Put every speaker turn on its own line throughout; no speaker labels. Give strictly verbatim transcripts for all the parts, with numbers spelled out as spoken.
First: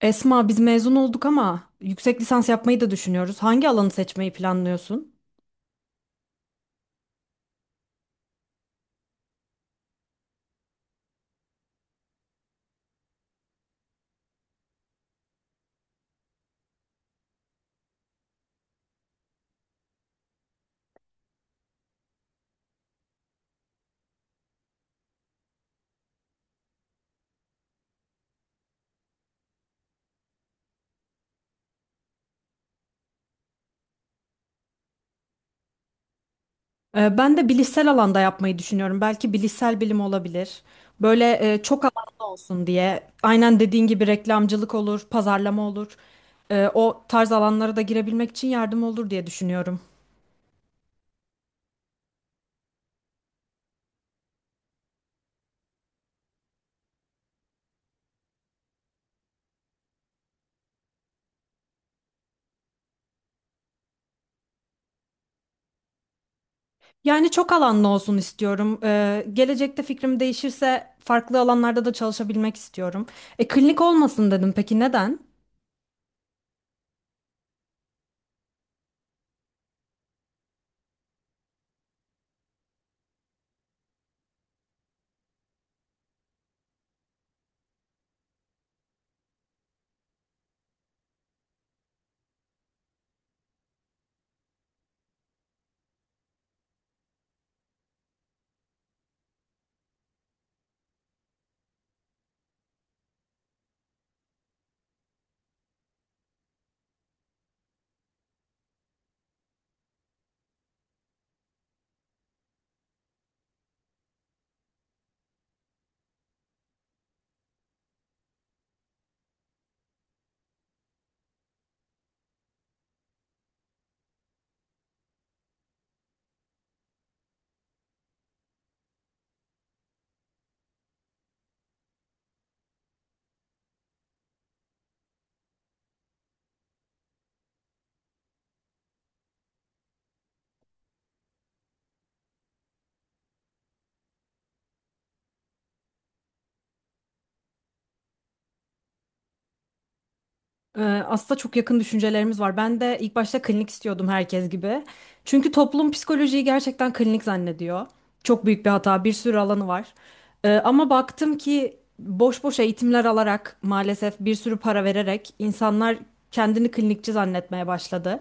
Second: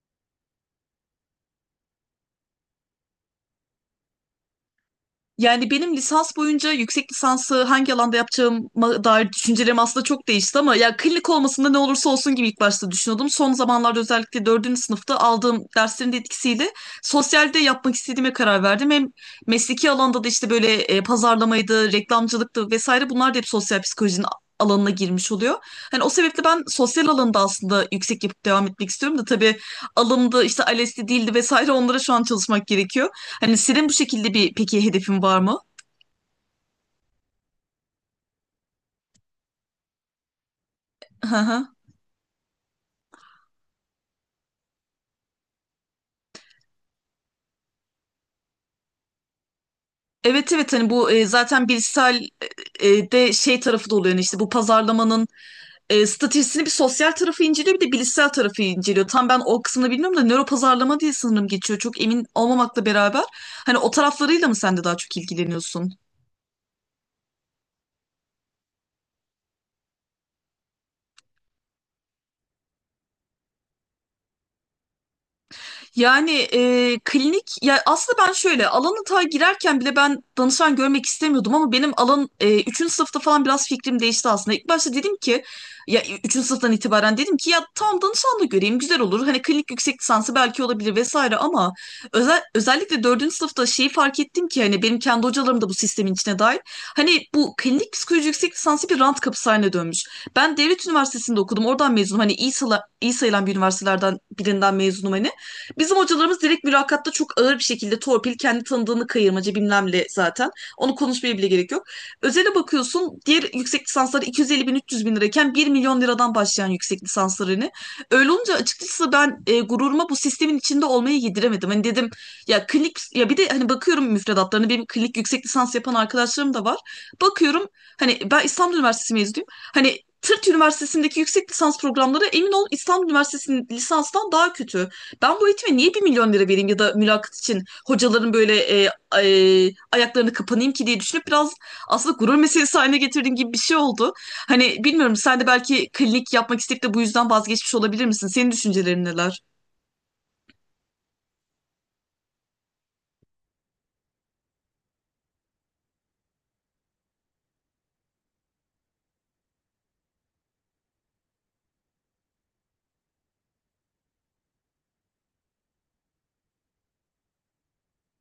Esma, biz mezun olduk ama yüksek lisans yapmayı da düşünüyoruz. Hangi alanı seçmeyi planlıyorsun?
Yani benim lisans boyunca yüksek lisansı hangi alanda yapacağıma dair düşüncelerim aslında çok değişti ama ya klinik olmasında ne olursa olsun gibi ilk başta düşünüyordum. Son zamanlarda özellikle dördüncü sınıfta aldığım derslerin de etkisiyle sosyalde yapmak istediğime karar verdim. Hem mesleki alanda da işte böyle e, pazarlamaydı, reklamcılıktı vesaire bunlar da hep sosyal psikolojinin alanına girmiş oluyor. Hani o sebeple ben sosyal alanda aslında yüksek yapıp devam etmek istiyorum da tabii alımda işte ALES'ti değildi vesaire onlara şu an çalışmak gerekiyor. Hani senin bu şekilde bir peki hedefin var mı?
Ee, ben de bilişsel alanda yapmayı düşünüyorum. Belki bilişsel bilim olabilir.
Hı
Böyle e,
hı.
çok alanlı olsun diye. Aynen dediğin gibi reklamcılık olur, pazarlama olur. Ee, o tarz alanlara da girebilmek için yardım olur diye düşünüyorum.
Evet evet, hani bu e, zaten Bilsel e, e, de şey tarafı da oluyor yani işte bu pazarlamanın e, stratejisini bir sosyal tarafı inceliyor bir de bilişsel tarafı inceliyor. Tam ben o kısmını bilmiyorum da nöro pazarlama diye sanırım geçiyor. Çok emin olmamakla beraber hani o taraflarıyla mı sen de daha çok ilgileniyorsun?
Yani çok alanlı olsun istiyorum. Ee, gelecekte fikrim değişirse farklı alanlarda da çalışabilmek istiyorum. E, klinik olmasın dedim. Peki neden?
Yani e, klinik ya aslında ben şöyle alanı ta girerken bile ben danışan görmek istemiyordum ama benim alan e, üçüncü sınıfta falan biraz fikrim değişti aslında. İlk başta dedim ki ya üçüncü sınıftan itibaren dedim ki ya tamam danışan da göreyim güzel olur. Hani klinik yüksek lisansı belki olabilir vesaire ama özel, özellikle dördüncü sınıfta şeyi fark ettim ki hani benim kendi hocalarım da bu sistemin içine dahil. Hani bu klinik psikoloji yüksek lisansı bir rant kapısı haline dönmüş. Ben devlet üniversitesinde okudum oradan mezunum hani iyi, sayılan- iyi sayılan bir üniversitelerden birinden mezunum hani. Bizim hocalarımız direkt mülakatta çok ağır bir şekilde torpil, kendi tanıdığını kayırmacı bilmemle zaten. Onu konuşmaya bile gerek yok. Özele bakıyorsun diğer yüksek lisansları iki yüz elli bin üç yüz bin lirayken bir milyon liradan başlayan yüksek lisanslarını. Öyle olunca açıkçası ben e, gururuma bu sistemin içinde olmayı yediremedim. Hani dedim ya klinik ya bir de hani bakıyorum müfredatlarına hani benim klinik yüksek lisans yapan arkadaşlarım da var. Bakıyorum hani ben İstanbul Üniversitesi mezunuyum. Hani Tırt Üniversitesi'ndeki yüksek lisans programları emin ol İstanbul Üniversitesi'nin lisanstan daha kötü. Ben bu eğitime niye bir milyon lira vereyim ya da mülakat için hocaların böyle e, e, ayaklarını kapanayım ki diye düşünüp biraz aslında gurur meselesi haline getirdiğim gibi bir şey oldu. Hani bilmiyorum sen de belki klinik yapmak isteyip de bu yüzden vazgeçmiş olabilir misin? Senin düşüncelerin neler?
Ee, Aslında çok yakın düşüncelerimiz var. Ben de ilk başta klinik istiyordum herkes gibi. Çünkü toplum psikolojiyi gerçekten klinik zannediyor. Çok büyük bir hata, bir sürü alanı var. Ee, ama baktım ki boş boş eğitimler alarak maalesef bir sürü para vererek insanlar kendini klinikçi zannetmeye başladı.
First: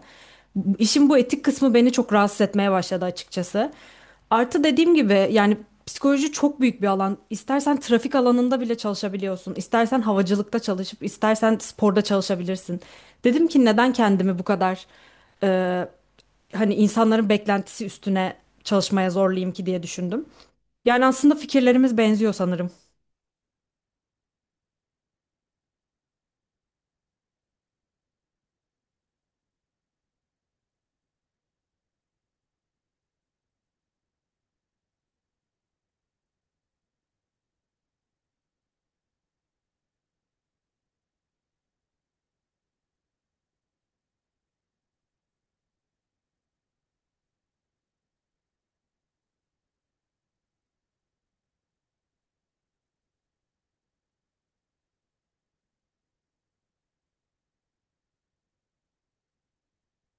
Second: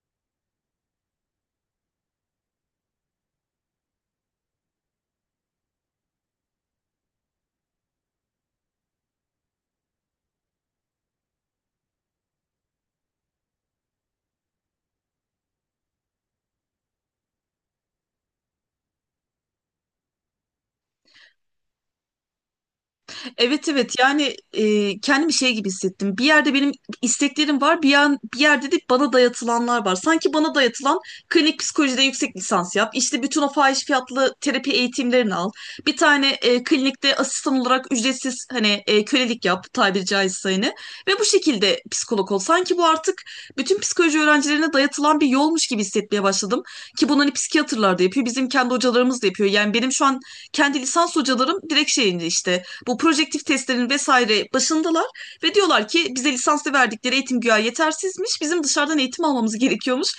İşin bu etik kısmı beni çok rahatsız etmeye başladı açıkçası. Artı dediğim gibi yani psikoloji çok büyük bir alan. İstersen trafik alanında bile çalışabiliyorsun. İstersen havacılıkta çalışıp, istersen sporda çalışabilirsin. Dedim ki neden kendimi bu kadar e, hani insanların beklentisi üstüne çalışmaya zorlayayım ki diye düşündüm. Yani aslında fikirlerimiz benziyor sanırım.
Evet evet, yani e, kendimi şey gibi hissettim. Bir yerde benim isteklerim var, bir, yan, bir yerde de bana dayatılanlar var. Sanki bana dayatılan klinik psikolojide yüksek lisans yap, işte bütün o fahiş fiyatlı terapi eğitimlerini al. Bir tane e, klinikte asistan olarak ücretsiz hani e, kölelik yap tabiri caizse hani. Ve bu şekilde psikolog ol. Sanki bu artık bütün psikoloji öğrencilerine dayatılan bir yolmuş gibi hissetmeye başladım. Ki bunu hani psikiyatrlar da yapıyor, bizim kendi hocalarımız da yapıyor. Yani benim şu an kendi lisans hocalarım direkt şeyinde işte bu projektif testlerin vesaire başındalar ve diyorlar ki bize lisanslı verdikleri eğitim güya yetersizmiş. Bizim dışarıdan eğitim almamız gerekiyormuş.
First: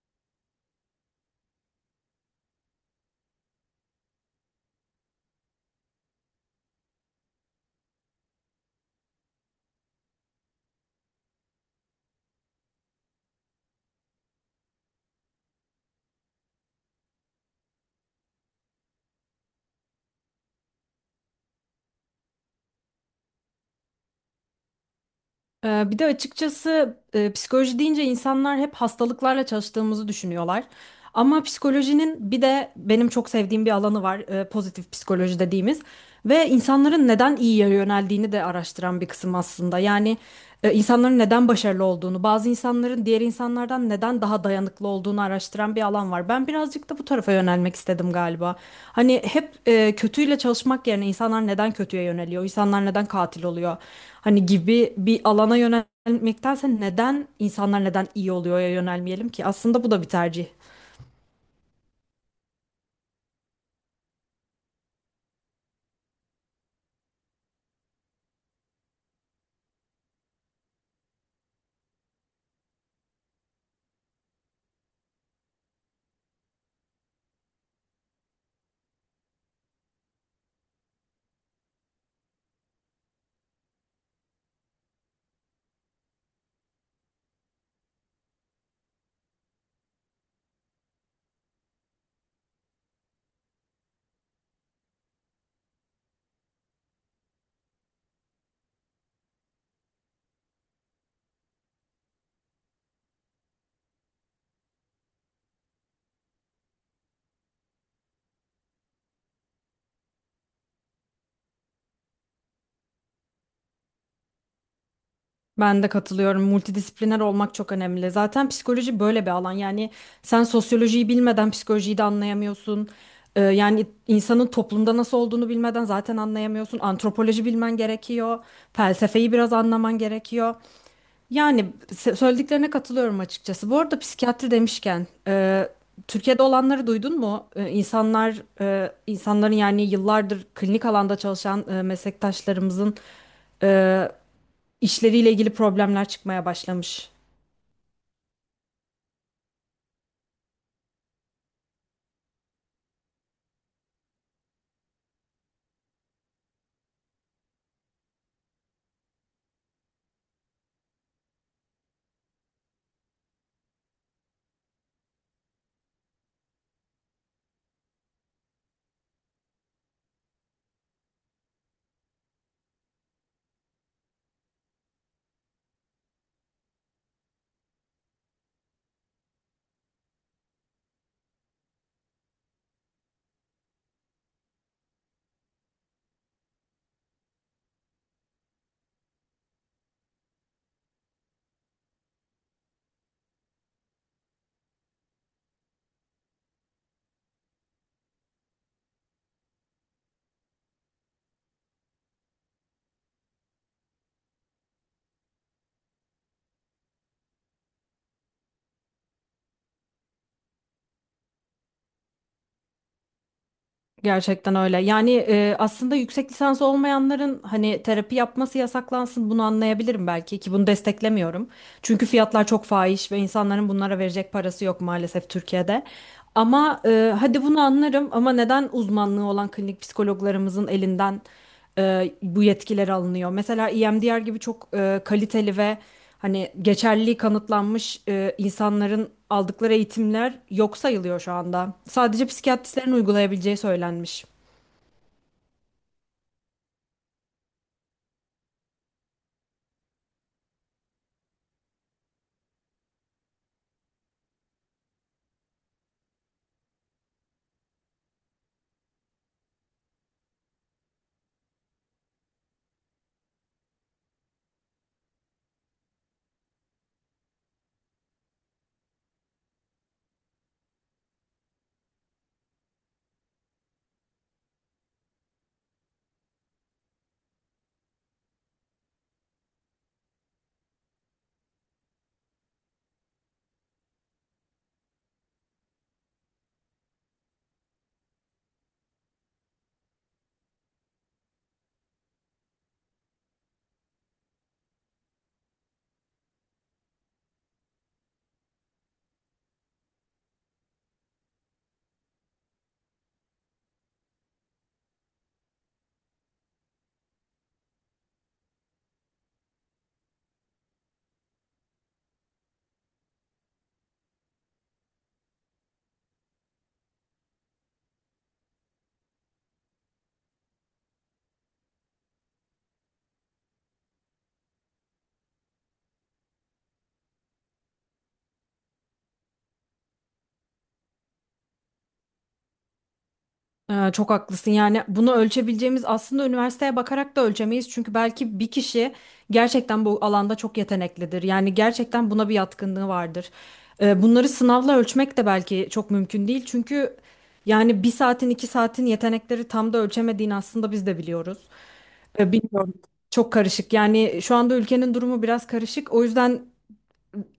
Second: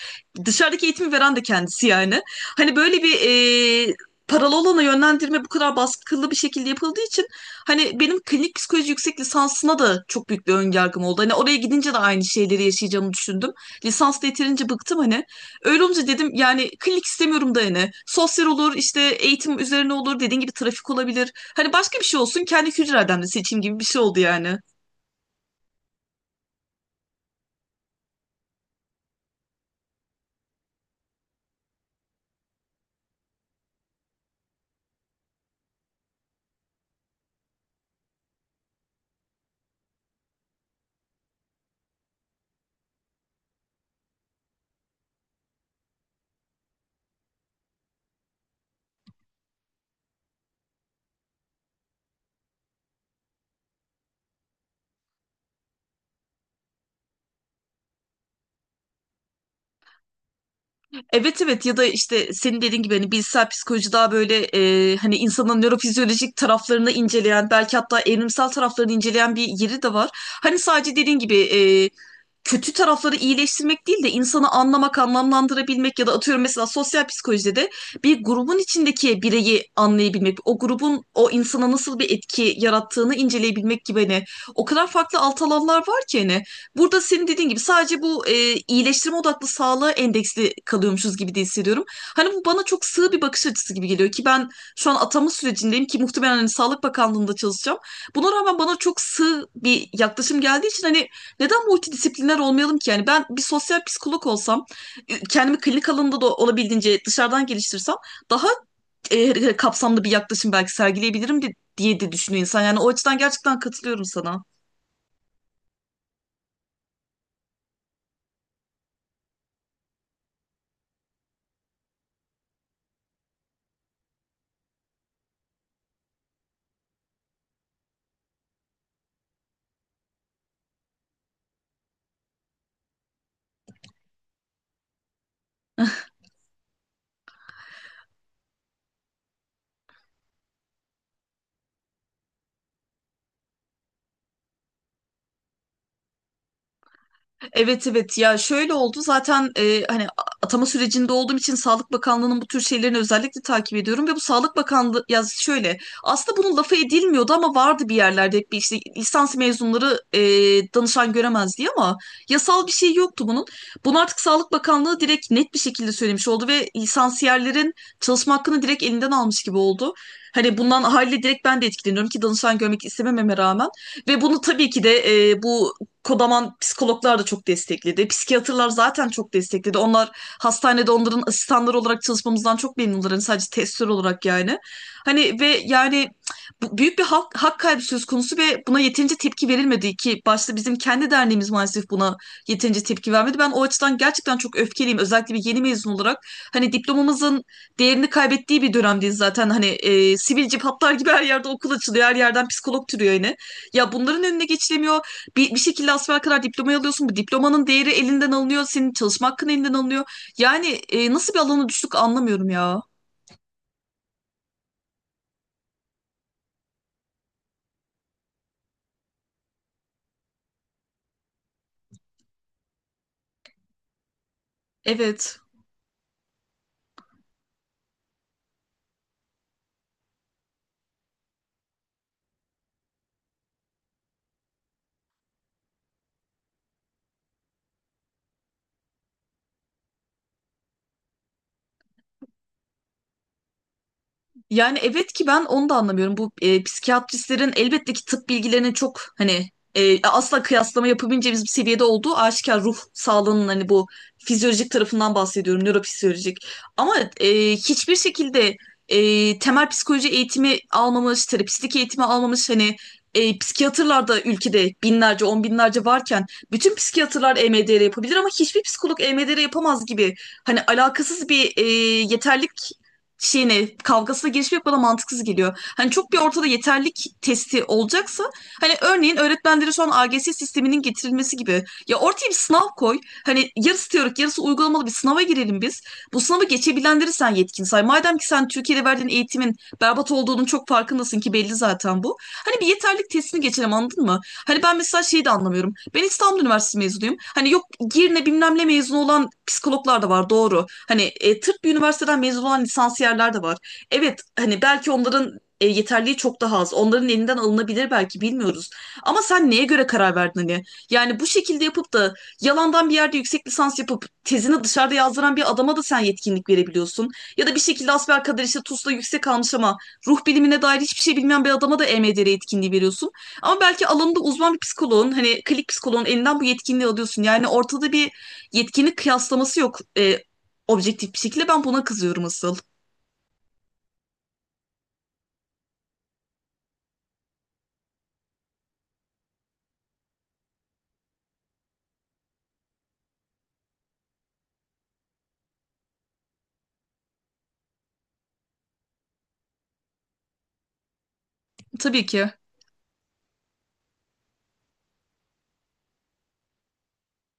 Dışarıdaki eğitimi veren de kendisi yani. Hani böyle bir e, paralı olana yönlendirme bu kadar baskılı bir şekilde yapıldığı için hani benim klinik psikoloji yüksek lisansına da çok büyük bir önyargım oldu. Hani oraya gidince de aynı şeyleri yaşayacağımı düşündüm. Lisansla yeterince bıktım hani. Öyle olunca dedim yani klinik istemiyorum da yani. Sosyal olur işte eğitim üzerine olur dediğin gibi trafik olabilir. Hani başka bir şey olsun kendi kültür adamını seçeyim gibi bir şey oldu yani.
Ee, Bir de açıkçası e, psikoloji deyince insanlar hep hastalıklarla çalıştığımızı düşünüyorlar. Ama psikolojinin bir de benim çok sevdiğim bir alanı var, e, pozitif psikoloji dediğimiz ve insanların neden iyiye yöneldiğini de araştıran bir kısım aslında. Yani e, insanların neden başarılı olduğunu, bazı insanların diğer insanlardan neden daha dayanıklı olduğunu araştıran bir alan var. Ben birazcık da bu tarafa yönelmek istedim galiba. Hani hep e, kötüyle çalışmak yerine insanlar neden kötüye yöneliyor? İnsanlar neden katil oluyor? Hani gibi bir alana yönelmektense neden insanlar neden iyi oluyor'ya yönelmeyelim ki? Aslında bu da bir tercih.
Evet evet, ya da işte senin dediğin gibi hani bilişsel psikoloji daha böyle e, hani insanın nörofizyolojik taraflarını inceleyen belki hatta evrimsel taraflarını inceleyen bir yeri de var. Hani sadece dediğin gibi e, kötü tarafları iyileştirmek değil de insanı anlamak, anlamlandırabilmek ya da atıyorum mesela sosyal psikolojide de bir grubun içindeki bireyi anlayabilmek, o grubun o insana nasıl bir etki yarattığını inceleyebilmek gibi hani o kadar farklı alt alanlar var ki hani burada senin dediğin gibi sadece bu e, iyileştirme odaklı sağlığa endeksli kalıyormuşuz gibi de hissediyorum. Hani bu bana çok sığ bir bakış açısı gibi geliyor ki ben şu an atama sürecindeyim ki muhtemelen hani Sağlık Bakanlığı'nda çalışacağım. Buna rağmen bana çok sığ bir yaklaşım geldiği için hani neden multidisipliner olmayalım ki? Yani ben bir sosyal psikolog olsam, e, kendimi klinik alanında da olabildiğince dışarıdan geliştirsem daha e, kapsamlı bir yaklaşım belki sergileyebilirim de- diye de düşünüyor insan. Yani o açıdan gerçekten katılıyorum sana.
Ben de katılıyorum. Multidisipliner olmak çok önemli. Zaten psikoloji böyle bir alan. Yani sen sosyolojiyi bilmeden psikolojiyi de anlayamıyorsun. Ee, yani insanın toplumda nasıl olduğunu bilmeden zaten anlayamıyorsun. Antropoloji bilmen gerekiyor. Felsefeyi biraz anlaman gerekiyor. Yani se- söylediklerine katılıyorum açıkçası. Bu arada psikiyatri demişken, e, Türkiye'de olanları duydun mu? E, insanlar, e, insanların yani yıllardır klinik alanda çalışan e, meslektaşlarımızın e, işleriyle ilgili problemler çıkmaya başlamış.
Evet evet, ya şöyle oldu zaten e, hani atama sürecinde olduğum için Sağlık Bakanlığı'nın bu tür şeylerini özellikle takip ediyorum ve bu Sağlık Bakanlığı ya şöyle aslında bunun lafı edilmiyordu ama vardı bir yerlerde hep bir işte lisans mezunları e, danışan göremez diye ama yasal bir şey yoktu bunun. Bunu artık Sağlık Bakanlığı direkt net bir şekilde söylemiş oldu ve lisansiyerlerin çalışma hakkını direkt elinden almış gibi oldu. Hani bundan haliyle direkt ben de etkileniyorum ki danışan görmek istemememe rağmen. Ve bunu tabii ki de e, bu kodaman psikologlar da çok destekledi. Psikiyatrlar zaten çok destekledi. Onlar hastanede onların asistanları olarak çalışmamızdan çok memnunlar. Hani sadece testör olarak yani. Hani ve yani bu- büyük bir hak, hak kaybı söz konusu ve buna yeterince tepki verilmedi ki başta bizim kendi derneğimiz maalesef buna yeterince tepki vermedi. Ben o açıdan gerçekten çok öfkeliyim. Özellikle bir yeni mezun olarak hani diplomamızın değerini kaybettiği bir dönemdeyiz zaten. Hani e, sivilce patlar gibi her yerde okul açılıyor. Her yerden psikolog türüyor yine. Ya bunların önüne geçilemiyor. Bir, bir şekilde asfer kadar diplomayı alıyorsun. Bu diplomanın değeri elinden alınıyor. Senin çalışma hakkın elinden alınıyor. Yani e, nasıl bir alana düştük anlamıyorum ya.
Gerçekten öyle. Yani e, aslında yüksek lisans olmayanların hani terapi yapması yasaklansın bunu anlayabilirim belki ki bunu desteklemiyorum. Çünkü fiyatlar çok fahiş ve insanların bunlara verecek parası yok maalesef
Evet.
Türkiye'de. Ama e, hadi bunu anlarım ama neden uzmanlığı olan klinik psikologlarımızın elinden e, bu yetkiler alınıyor. Mesela E M D R gibi çok e, kaliteli ve hani geçerliliği kanıtlanmış e, insanların aldıkları eğitimler yok sayılıyor şu anda. Sadece psikiyatristlerin uygulayabileceği söylenmiş.
Yani evet ki ben onu da anlamıyorum. Bu e, psikiyatristlerin elbette ki tıp bilgilerinin çok hani e, asla kıyaslama yapabileceğimiz bir seviyede olduğu aşikar ruh sağlığının hani bu fizyolojik tarafından bahsediyorum, nörofizyolojik. Ama e, hiçbir şekilde e, temel psikoloji eğitimi almamış, terapistlik eğitimi almamış hani e, psikiyatrlar da ülkede binlerce, on binlerce varken bütün psikiyatrlar E M D R yapabilir ama hiçbir psikolog E M D R yapamaz gibi hani alakasız bir e, yeterlik şeyine kavgasına girişmek bana mantıksız geliyor. Hani çok bir ortada yeterlik testi olacaksa hani örneğin öğretmenlere şu an A G S sisteminin getirilmesi gibi ya ortaya bir sınav koy. Hani yarısı teorik yarısı uygulamalı bir sınava girelim biz. Bu sınavı geçebilenleri sen yetkin say. Madem ki sen Türkiye'de verdiğin eğitimin berbat olduğunun çok farkındasın ki belli zaten bu. Hani bir yeterlik testini geçelim anladın mı? Hani ben mesela şeyi de anlamıyorum. Ben İstanbul Üniversitesi mezunuyum. Hani yok Girne bilmem ne mezunu olan psikologlar da var doğru. Hani e, tıp bir üniversiteden mezun olan lisansiyerler de var. Evet hani belki onların e, yeterliği çok daha az. Onların elinden alınabilir belki bilmiyoruz. Ama sen neye göre karar verdin hani? Yani bu şekilde yapıp da yalandan bir yerde yüksek lisans yapıp tezini dışarıda yazdıran bir adama da sen yetkinlik verebiliyorsun. Ya da bir şekilde asbelkader işte TUS'ta yüksek almış ama ruh bilimine dair hiçbir şey bilmeyen bir adama da E M D R yetkinliği veriyorsun. Ama belki alanında uzman bir psikoloğun hani klinik psikoloğun elinden bu yetkinliği alıyorsun. Yani ortada bir yetkinlik kıyaslaması yok e, objektif bir şekilde. Ben buna kızıyorum asıl.
Ee, çok haklısın. Yani bunu ölçebileceğimiz aslında üniversiteye bakarak da ölçemeyiz. Çünkü belki bir kişi gerçekten bu alanda çok yeteneklidir. Yani gerçekten buna bir yatkınlığı vardır. Ee, bunları sınavla ölçmek de belki çok mümkün değil. Çünkü yani bir saatin iki saatin yetenekleri tam da ölçemediğini aslında biz de biliyoruz.
Tabii ki.
Ee, bilmiyorum. Çok karışık. Yani şu anda ülkenin durumu biraz karışık. O yüzden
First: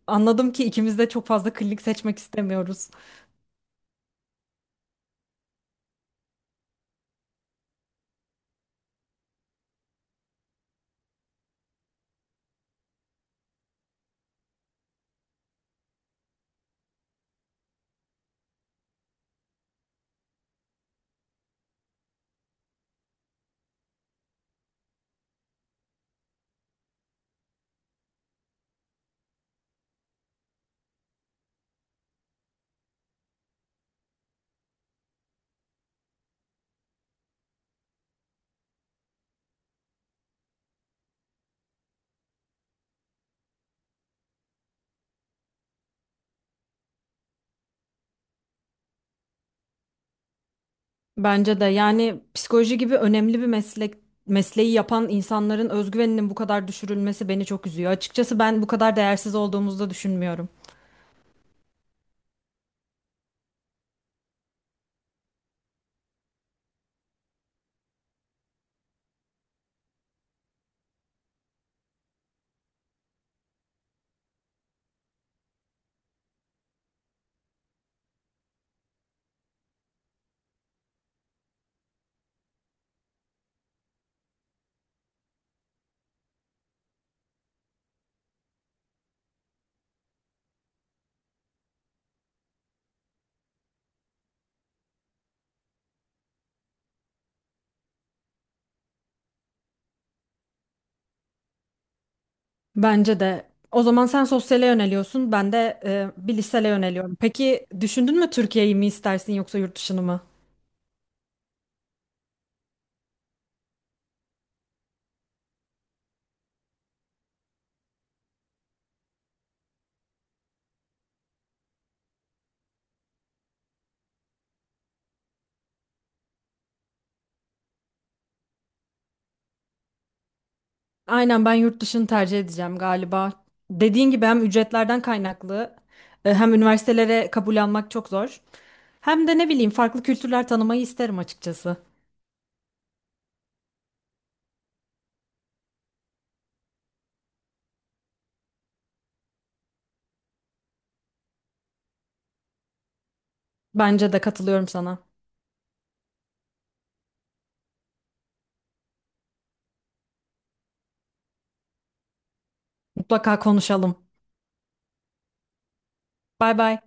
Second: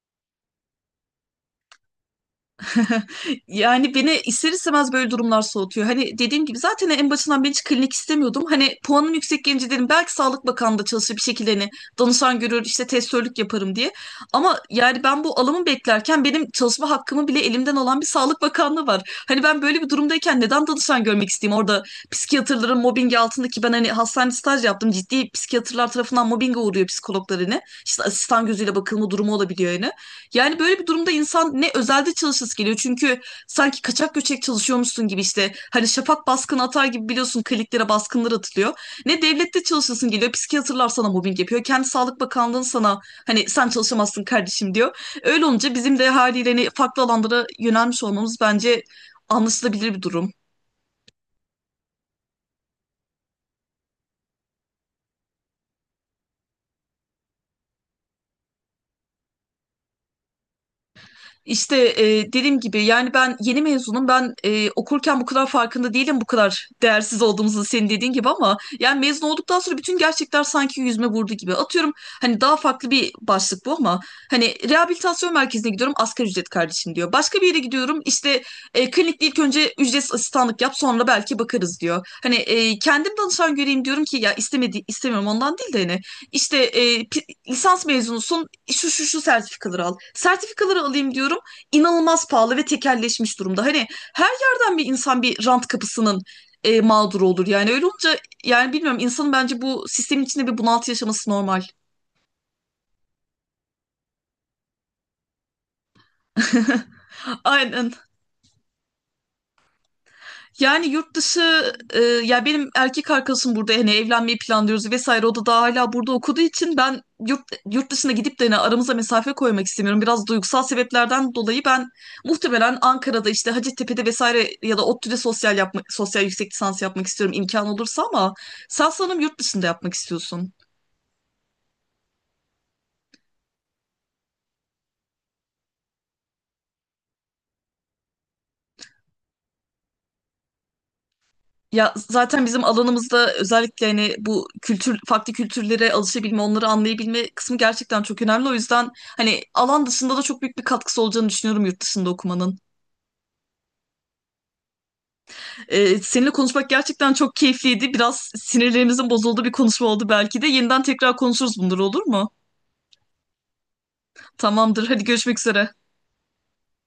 anladım ki ikimiz de çok fazla klinik seçmek istemiyoruz.
Yani beni ister istemez böyle durumlar soğutuyor. Hani dediğim gibi zaten en başından ben hiç klinik istemiyordum. Hani puanım yüksek gelince dedim belki Sağlık Bakanlığı'nda çalışır bir şekilde hani danışan görür işte testörlük yaparım diye. Ama yani ben bu alımı beklerken benim çalışma hakkımı bile elimden alan bir Sağlık Bakanlığı var. Hani ben böyle bir durumdayken neden danışan görmek isteyeyim? Orada psikiyatrların mobbingi altındaki ben hani hastane staj yaptım. Ciddi psikiyatrlar tarafından mobbinge uğruyor psikologlar hani. İşte asistan gözüyle bakılma durumu olabiliyor yani. Yani böyle bir durumda insan ne özelde çalışası geliyor. Çünkü sanki kaçak göçek çalışıyormuşsun gibi işte hani şafak baskını atar gibi biliyorsun kliniklere baskınlar atılıyor. Ne devlette çalışasın geliyor. Psikiyatrlar sana mobbing yapıyor. Kendi Sağlık Bakanlığı'nın sana hani sen çalışamazsın kardeşim diyor. Öyle olunca bizim de haliyle hani farklı alanlara yönelmiş olmamız bence anlaşılabilir bir durum.
Bence de yani psikoloji gibi önemli bir meslek mesleği yapan insanların özgüveninin bu kadar düşürülmesi beni çok üzüyor. Açıkçası ben bu kadar değersiz olduğumuzu da düşünmüyorum.
İşte e, dediğim gibi yani ben yeni mezunum ben e, okurken bu kadar farkında değilim bu kadar değersiz olduğumuzu senin dediğin gibi ama yani mezun olduktan sonra bütün gerçekler sanki yüzüme vurdu gibi atıyorum hani daha farklı bir başlık bu ama hani rehabilitasyon merkezine gidiyorum asgari ücret kardeşim diyor başka bir yere gidiyorum işte e, klinikte ilk önce ücretsiz asistanlık yap sonra belki bakarız diyor hani e, kendim danışan göreyim diyorum ki ya istemedi istemiyorum ondan değil de hani işte e, pi- lisans mezunusun şu şu şu sertifikaları al. Sertifikaları alayım diyorum inanılmaz pahalı ve tekelleşmiş durumda. Hani her yerden bir insan bir rant kapısının e, mağduru olur. Yani öyle olunca yani bilmiyorum insanın bence bu sistemin içinde bir bunaltı yaşaması normal.
Bence de. O zaman sen sosyale yöneliyorsun, ben de e, bir lisele yöneliyorum. Peki
Aynen.
düşündün mü Türkiye'yi mi istersin yoksa yurt dışını mı?
Yani yurt dışı e, ya benim erkek arkadaşım burada hani evlenmeyi planlıyoruz vesaire o da daha hala burada okuduğu için ben yurt yurt dışına gidip de hani aramıza mesafe koymak istemiyorum. Biraz duygusal sebeplerden dolayı ben muhtemelen Ankara'da işte Hacettepe'de vesaire ya da ODTÜ'de sosyal yapmak sosyal yüksek lisans yapmak istiyorum imkan olursa ama sen sanırım yurt dışında yapmak istiyorsun.
Aynen ben yurt dışını tercih edeceğim galiba. Dediğin gibi hem ücretlerden kaynaklı e, hem üniversitelere kabul almak çok zor. Hem de ne bileyim farklı kültürler tanımayı isterim açıkçası.
Ya zaten bizim alanımızda özellikle hani bu kültür farklı kültürlere alışabilme, onları anlayabilme kısmı gerçekten çok önemli. O yüzden hani alan dışında da çok büyük bir katkısı olacağını düşünüyorum yurt dışında okumanın.
Bence de katılıyorum sana.
Ee, seninle konuşmak gerçekten çok keyifliydi. Biraz sinirlerimizin bozulduğu bir konuşma oldu belki de. Yeniden tekrar konuşuruz bunları olur mu?
Mutlaka konuşalım.
Tamamdır. Hadi görüşmek üzere.
Bay bay.